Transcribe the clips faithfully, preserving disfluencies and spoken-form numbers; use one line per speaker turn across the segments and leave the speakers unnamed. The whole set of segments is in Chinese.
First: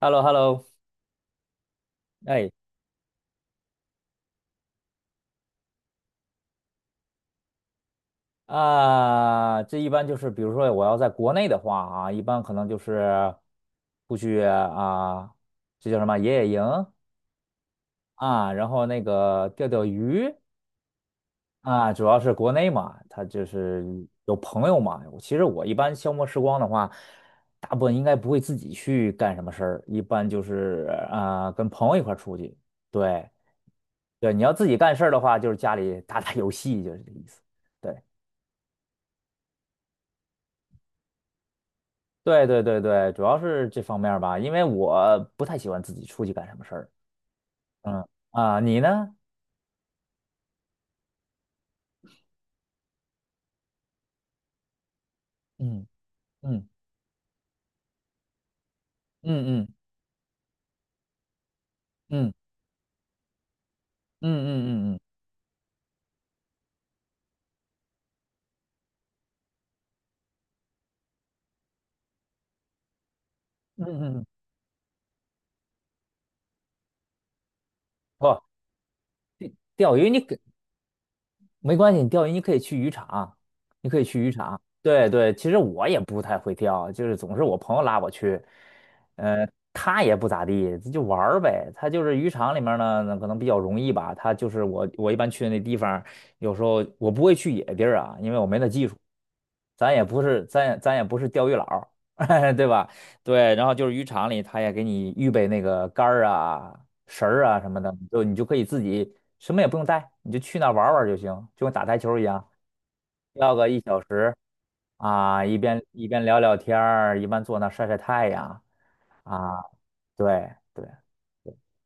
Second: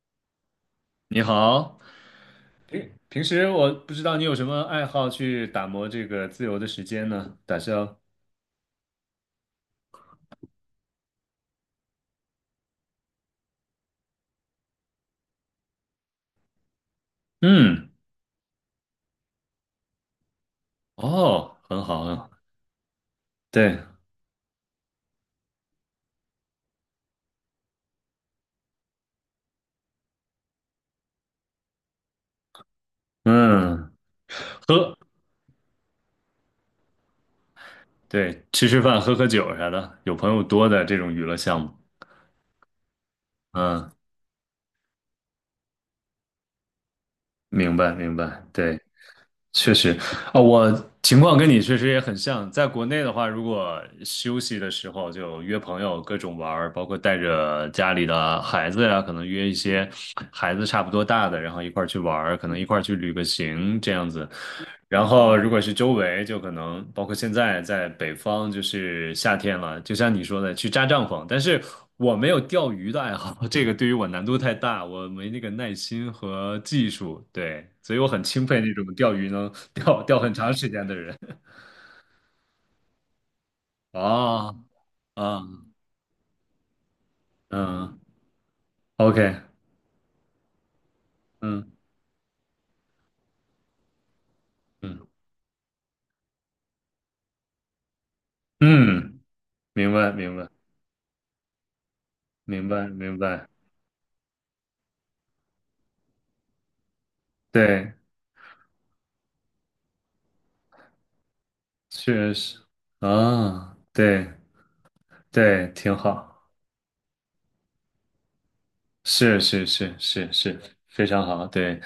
h e l l o h e l l o
你好，
哎
平平时我不知道你有什么爱好去打磨这个自由的时间呢？打消，
啊，这一般就是，比如说我要在国内的话啊，一般可能就是出去啊，这叫什么野野营
嗯，
啊，然后那个钓钓鱼
哦，很
啊，
好，
主
很
要
好，
是国内嘛，他就
对，
是有朋友嘛。其实我一般消磨时光的话，大部分应该不会自己去干什么事儿，一般就是啊跟朋友一块儿出去。对
嗯，
对，你要自己干
喝，
事儿的话，就是家里打打游戏，就是这个意思。对。
对，吃吃饭，喝喝酒啥的，有朋友多的这种娱乐项目，
对对对对，主要是这
嗯，
方面儿吧，因为我不太喜欢自己出去干什么事儿。
明白，
嗯
明白，
啊，
对，
你呢？
确实，啊、我情况跟你确实也很像。在国内的话，如果休息的时候就约朋
嗯
友各种玩
嗯
儿，包括带着家里的孩子呀、可能
嗯
约一
嗯
些孩子差不多大的，然后一块儿去玩
嗯
儿，可能一块儿去旅个行这样子。
嗯嗯嗯嗯
然后如果是周围，就可能包括现在在北方，就是夏天了，就像你说的，去扎帐篷。但是我没有钓鱼的爱好，这个
嗯
对于
嗯
我难
嗯，
度太大，我没那个耐心和技术，对，所以我很
不，
钦佩那种钓鱼能
钓
钓
鱼
钓
你
很
给
长时间的人。
没关系，你钓鱼你可以去渔场，你可以去渔
哦，
场。对对，
啊，
其实我也不太会钓，就是总是我朋友拉
嗯
我去，
，OK，
呃，他也不咋地，就玩儿
嗯
呗。他就是渔场里面呢，那可能比较容易吧。他就是我，
嗯
我一般去的那地方，有时候我不会去野地儿啊，因为我没那技术。
嗯，明
咱也
白
不
明
是，
白
咱也咱也不是钓鱼佬儿 对
明白
吧？
明白，
对，然后就是渔场里，他也给你预备那个竿儿啊、绳儿啊什么
对，
的，就你就可以自己。什么也不用带，你就去那儿玩儿玩儿就行，就跟打台球儿一
确
样，
实，
要个
啊，
一小时
对
啊，一
对，
边
挺
一边
好。
聊聊天儿，一边坐那儿晒晒太阳
是
啊，
是是是
对
是，
对，
非常好，对。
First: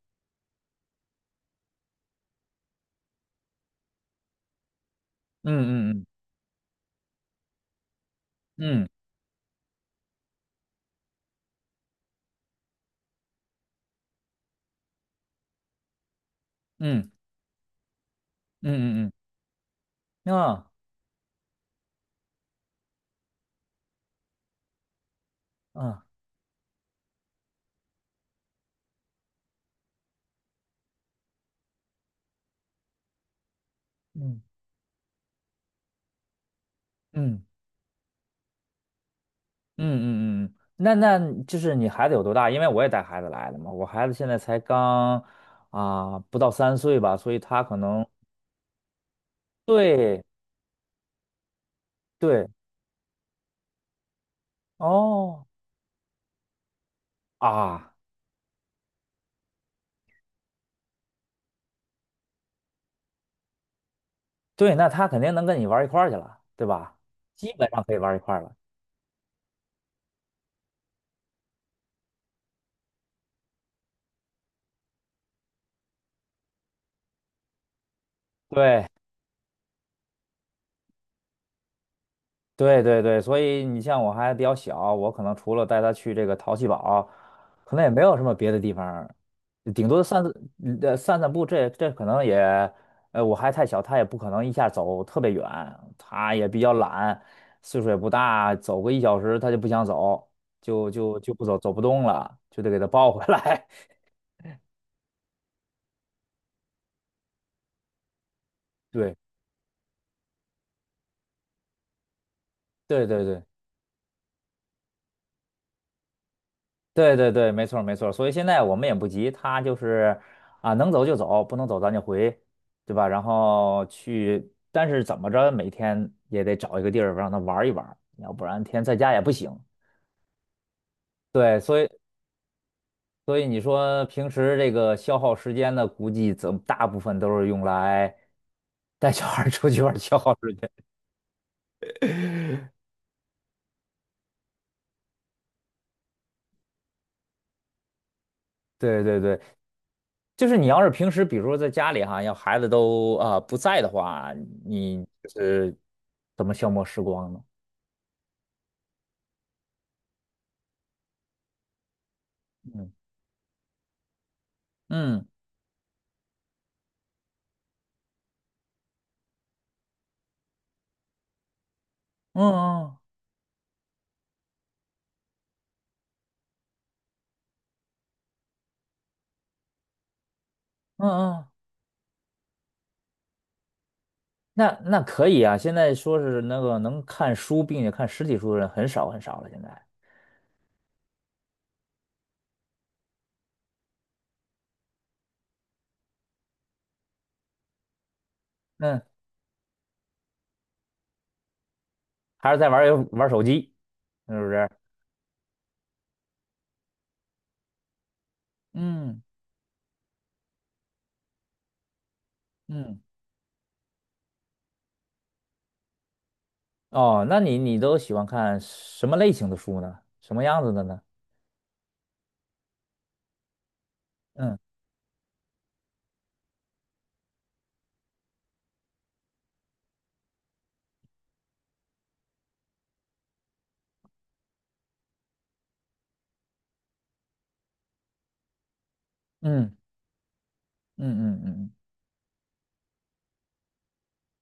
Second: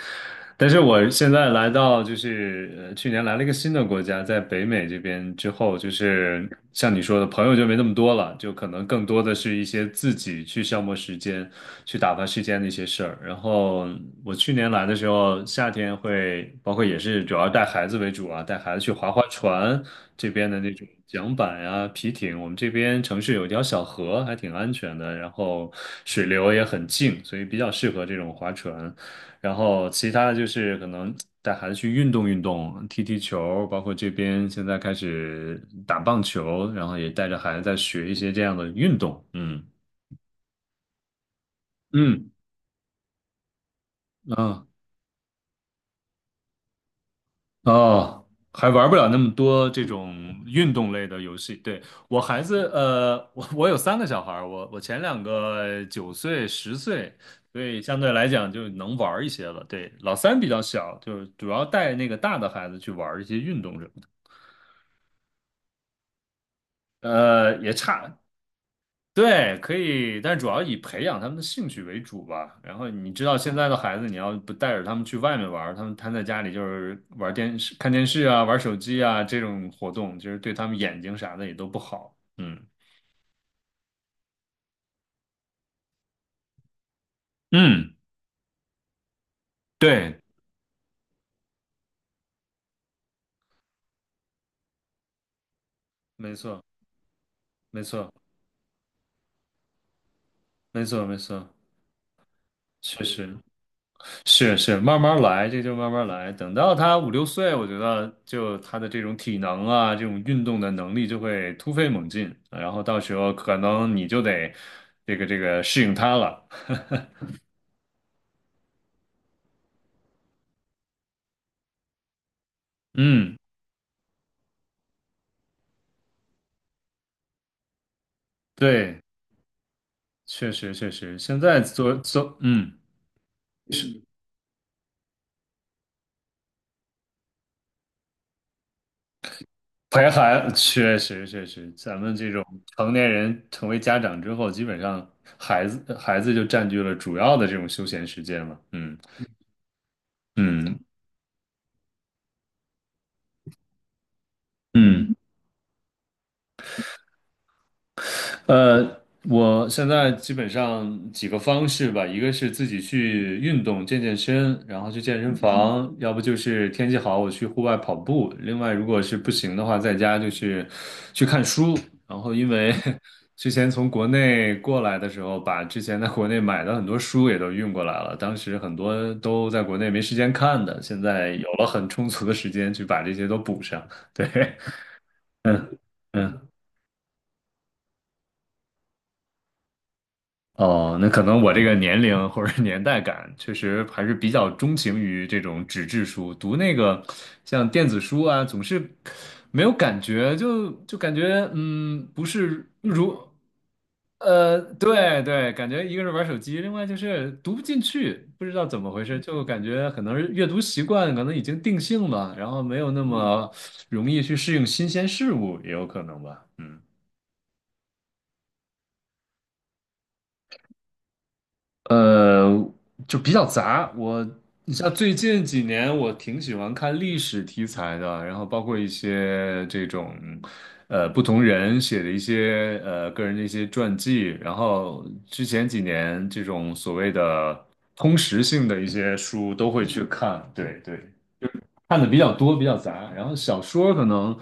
但是我现在来到就是呃，去年来了一个新的国家，在北美这边之后，就
嗯嗯
是像你说的，朋友就没那么多了，就可能
嗯
更多的是一些自己去消磨时间、去打发时间的一些事儿。然后我去年来的时候，夏天会包括也
嗯
是主要带孩子为主啊，带孩子去
嗯嗯
划
嗯
划船，这
嗯
边的
嗯
那种桨板啊、皮艇，我们这边城市有一条小河，还挺安全的，然后
嗯
水流也很静，所以比较适合这种划船。然后其他的就是可能带孩子去运动运动，踢踢球，包括这
嗯嗯
边现在开始打棒球，然后也带着
嗯
孩子在学一些这样的运动，嗯
嗯，嗯嗯那那就是你孩子有
嗯。
多大？因为我也带孩子来的嘛，我孩子现在才
啊。
刚啊不到三岁吧，所以他可能
哦，还玩不了那么多这种
对
运动类的游戏。对，我孩
对
子，呃，我我有三个小孩儿我我前两
哦。
个九岁、十岁，所以
啊，
相对来讲就能玩儿一些了。对，老三比较小，就是主要带那个大的孩子去玩儿一些运动什么的。
对，那他肯定能跟你玩儿一块儿去了，对吧？基
呃，
本
也
上可以玩儿
差，
一块儿了。
对，可以，但主要以培养他们的兴趣为主吧。然后你知道现在的孩子，你要不带着他们去外面玩儿他们瘫在家里就是玩电视、看电视啊、玩手
对，
机啊这种活动，其实对他们眼睛啥的也都不好。嗯
对，对，对，所以你像我还比较小，我可能除了带他去这个淘气堡，可能也
嗯，
没有什么别的地方顶多
对，
散呃散散步，这这可能也，呃，我还太小，他也不可能一下走特别远，
没
他也比
错，
较懒，
没
岁数也不
错，
大，走个一小时他就不想走，
没
就
错，没
就就不
错，
走，走不动了，就得给他
确
抱回
实。
来。
是是，慢慢来，这就慢慢来。等到他五六岁，我觉得就他的 这种
对，
体能啊，这种运动的能力就会突飞猛进，然后到
对，
时
对，
候
对。
可能你就得这个这个适应他了。
对对对，没错儿没错儿所以现在我们也不急，他就是啊，能走就走，不能走咱就回，对吧？然
嗯，
后去，但是怎么着，每天也得找一个地儿让他玩儿一玩儿要不然天天在
对，
家也不行。
确实确实，现在
对，所以
做做，嗯，
所以你
是
说平时这个消耗时间的，估计怎大部分都是用来带小孩儿出去玩儿
陪
消耗
孩，
时间。
确实确实，咱们这种成年人成为家长之后，基本上孩子孩子就占据了主要的这种休闲时间了。嗯
对对对，就是你
嗯
要是平时，比如说在家里哈，要孩子都啊、呃不在的话，你
嗯。
就是怎么消磨时光呢？
呃，我现在基本上几个方式吧，一个是自己
嗯
去运动健健身，然后去健
嗯
身房，嗯要不就是天气好我去户外跑步。另外，如果是不行的话，在家就是去看书。然后，
嗯
因为
嗯
之前从国内过来的时候，把之前在国内买的很多书也都运过来了，当时很多都在国内没时间看的，现
嗯
在
嗯，
有了很充足的时间去把这些都补上。对，
那那可以 啊。现
嗯
在说是
嗯。
那个能看书并且看实体书的人很少很少了，现在，
哦，那可能我这个年龄或者年代感，确实还是比较钟情于这种纸质书。读那个像电子书啊，总是
嗯，
没有感觉，就就感觉嗯，不
还是
是
在玩儿游
如
玩儿手机，是不
呃，
是？
对对，感觉一个是玩手机，另外就是读不进去，不知道怎么回事，
嗯
就感觉可能是阅读习惯可能已经定性了，然后没有
嗯，
那么容易去适应新鲜事物，也有可能吧，嗯。
哦，那你你都喜欢看什么类型的书呢？什么样子的呢？
呃，就比较杂。我，
嗯
你像最近几年，我挺喜欢看历史题材的，然后包括一些这种，呃，不同人写的一些呃个人的一些传记。然后之前几年这种所谓的通识性的一些书都
嗯
会去看。对对。
嗯嗯嗯嗯
看的比较多，比较杂。然后小说可能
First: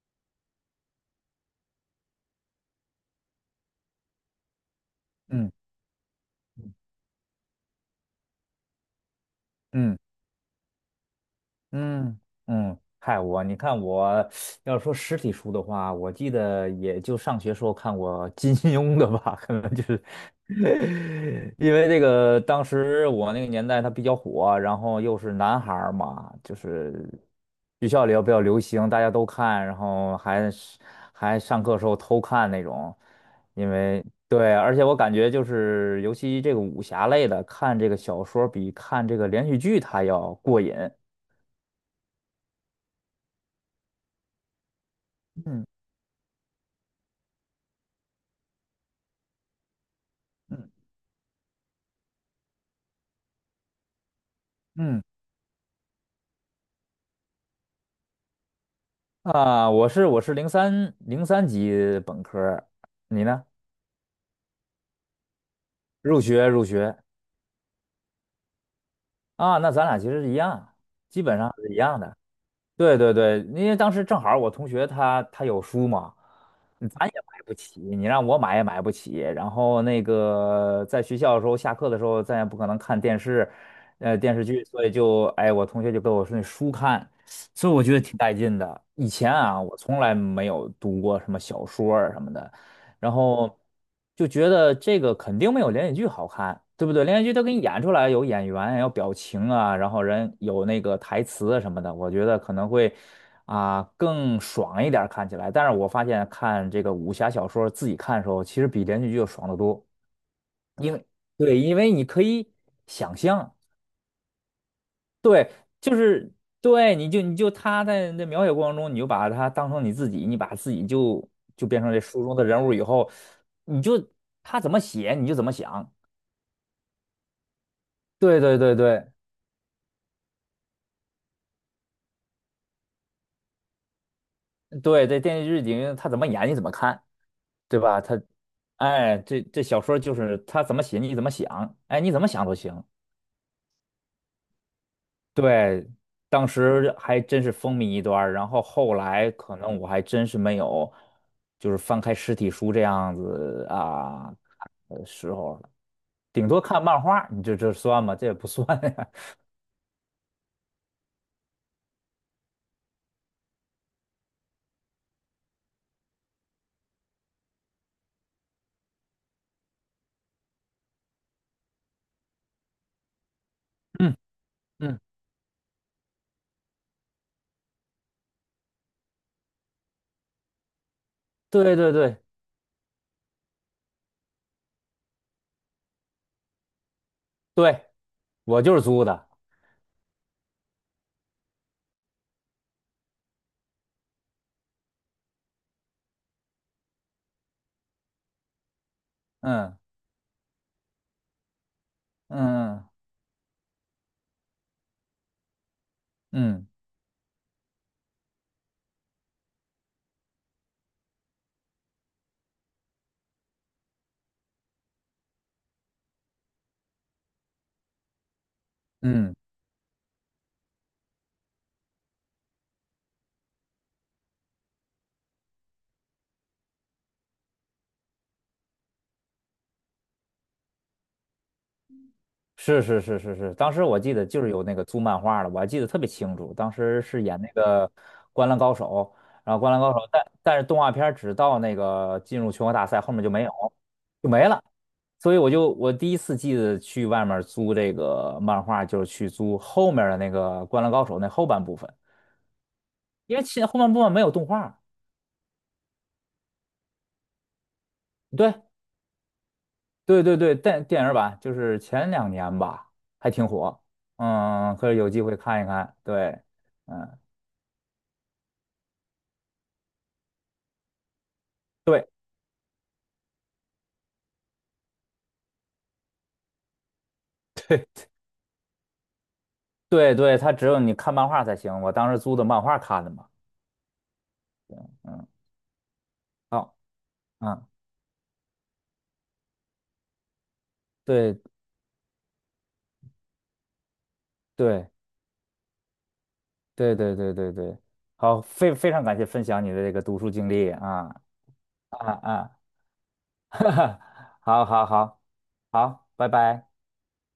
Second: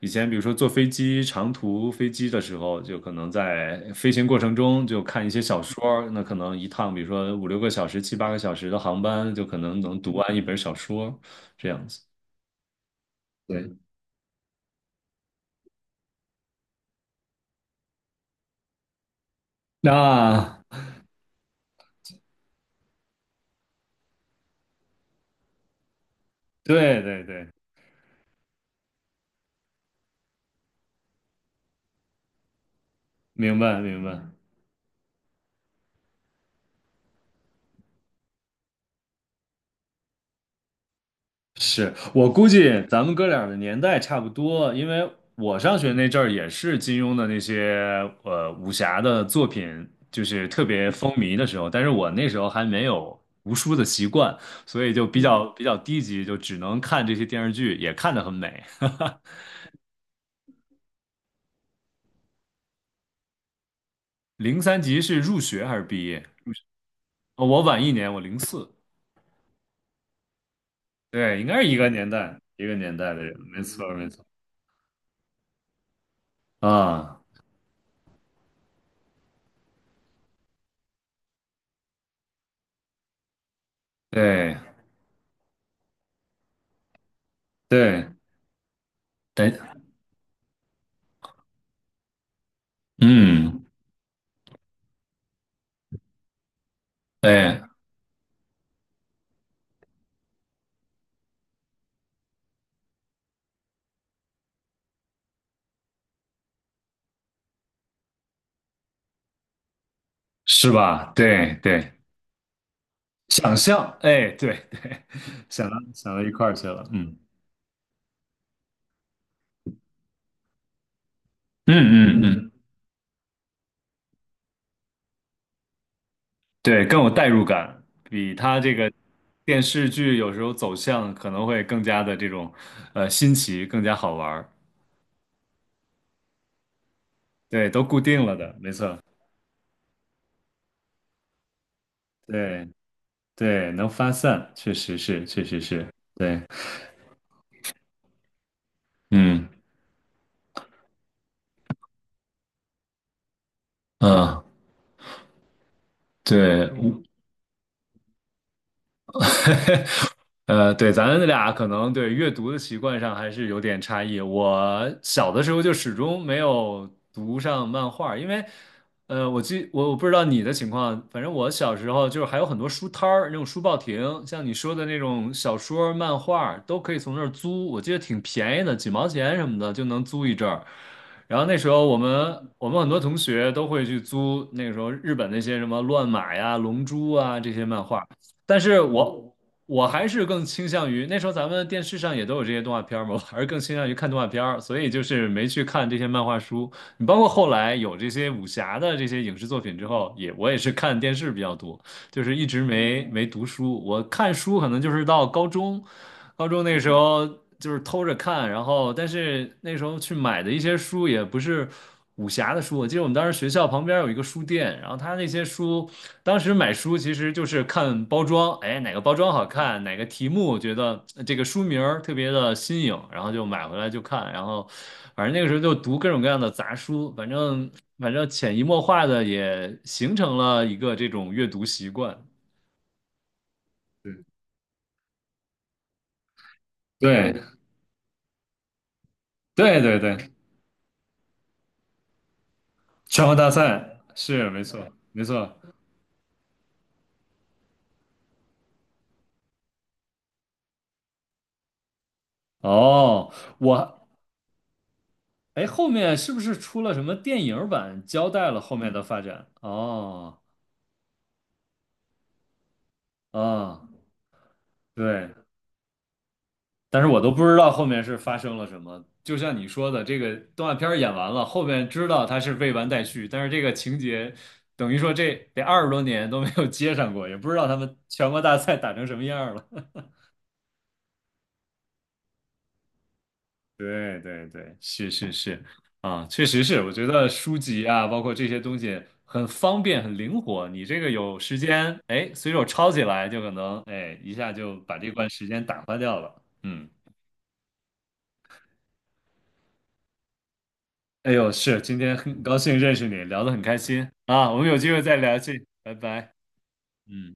以前，比如说坐飞机长途飞机的时候，就可能在飞行过程中就看一些
嗯。
小说。那可能一趟，比如说五六个小时、七八个小时的航班，就可能
嗯
能读完一本小说，这样子。
嗯嗯，嗨，我你
对，
看我要说实体书的话，我记得也就上学时候看过金庸的吧，可能就是
那
因为这个当时我那个年代它比较火，然后又是男孩儿嘛，就是
对对对，
学校里要比较流行，大家都看，然后还是还上课时候偷看那种，
明
因
白明
为
白。
对，而且我感觉就是尤其这个武侠类的，看这个小说比看这个连续剧它要过瘾。
是我估计咱们哥俩的年代差不多，因为我
嗯。
上学那阵儿也是金庸的那些呃武侠的作品，就是特
嗯
别风靡的时候，但是我那时候还没有读书的习惯，所以
嗯
就比较比较低级，就只能看这些电视剧，也看得很美。
啊，我是我是零三零三级本科儿你呢？
零三级是入学还是毕
入
业？
学入学
哦我晚一年，我零四，
啊，那咱俩其实是一样，基本
对，应
上
该是
是
一
一
个
样
年
的。
代一个年
对对
代的人，
对，
没
因为
错
当时
没
正
错
好儿我同学他他有书嘛，嗯咱也
啊，
买不起，你让我买也买不起。然后那个在学校的时候，下课的时候咱也不可能看电视，呃电视
对
剧，所以就哎我同学就给我说那书看，所以我觉得
对，
挺带劲的。以前
对，
啊，我从来没有读过什么小说啊什么的。然后
嗯，
就觉得这个肯定没有连续剧好看，对不对？连续剧它给你
对。
演出来有演员，有表情啊，然后人有那个台词啊什么的，我觉得可能会啊、更爽一点儿看起来。但是我发现看这个武侠小说自己看的时候，其实比连续剧要爽得多，
是
因为
吧？对
对，因为
对，
你可以想象。
想象，哎，对对，
对，
想到
就
想到一
是
块儿去了，
对，你
嗯
就你就他在那描写过程中，你就把他当成你自己，你把自己就就
嗯
变成这
嗯
书中的
嗯，
人物以后，你就他怎么写你就怎么想。
对，更有代入感，比
对对
他这
对
个
对
电视剧有时候走向可能会更加的这种呃新奇，更加好玩儿。
对，这电视剧里面他怎么演你怎么看，
对，
对
都固
吧？他，
定了的，没错。
哎，这这小说就是他怎么写你怎么想，哎，你怎么想都
对
行。
对，能发散，确实是，确实
对，
是，对，
当时还真是风靡一段儿然后后来
嗯
可能我还真是没有，就是翻开实体书这样子啊，
嗯，
的时候了，顶多
对，
看漫画，你这这算吗？这也不算呀。
呃，对，咱俩可能对阅读的习惯上还是有点差异。我小的时候就始终没有读上漫画，因为，呃，我记我我不知道你的情况，反正我小时候就是还有很多书摊儿，那种书报
嗯
亭，像你说的那
嗯，
种小说、漫画都可以从那儿租，我记得挺便宜的，几毛钱什么的就能租一阵儿。然后那时
对
候
对
我
对
们我们很多同学都会去租那个时候日本那些什么乱马呀、龙珠啊这些漫
对，
画。但
我就
是
是租的。
我我还是更倾向于那时候咱们电视上也都有这些动画片儿嘛，我还是更倾向于看动画片儿，所以就是没去看这些漫画书。你包括后来有这些武侠的这些影视作品
嗯
之后，也我也是看电视比较多，就是一直
嗯
没没读书。我看书可能就是到高中，高中
嗯
那时候就是偷着看，然后但是那时候去买的一些书也不是。武侠的书，我记得我们当时学校旁边有一个书店，然后他那些书当时买书其实就是看包装，哎，哪个包装
嗯，
好看，哪个题目觉得呃这个书名儿特别的新颖，然后就买回来就看，然后反正那个时候就读各种各样的杂书，反正反正潜移默化的也形成了一个这种阅读习惯。
是是是是是，当时我记得就是有那个租漫画的，我还记得特别清楚。当时是演
对
那个《灌篮高手》，然后《灌
对
篮高
对
手》，
对，
但但是动画片儿只到那个进入全国大赛，后面
全
就
国
没
大
有，
赛
就没
是没
了。
错没
所以
错。
我就我第一次记得去外面租这个漫画，就是去租后面的那个《灌篮高手》那后半部分。
哦，
因为前后半部
我
分没有动画。
哎，后面是不是出了什么电影版，交代了
对
后面的发展？
对对
哦
对，电电影版就是前两年吧，还挺
啊，
火。嗯，可以有机
对，
会看一看。对，
但是
嗯，
我都不知道后面是发生了什么。就像你说的，这个动画片儿演完了，后面
对
知道它是未完待续，但是这个情节等于说这得二十多年都没有接上过，也不知道他们全国大赛打成什么样了。
对对，它只有你看漫画才行。我当时租的漫画看的嘛。
对对对，是
嗯，
是是，啊，确实
好，
是，我觉得书
嗯，
籍啊，包括这些东西很方便、很灵活，你这个有
对
时间，哎，随手抄起来就可能，哎，一下就
对
把这段时间打发掉了。嗯
对对对对对，好，非非常感谢分享你的这个读书经历啊
哎呦，是，今
啊
天很高
啊，
兴认识你，聊 得很
哈
开
哈，
心啊，我
好
们有
好
机会再
好
聊去，拜
好，拜
拜。
拜。
嗯。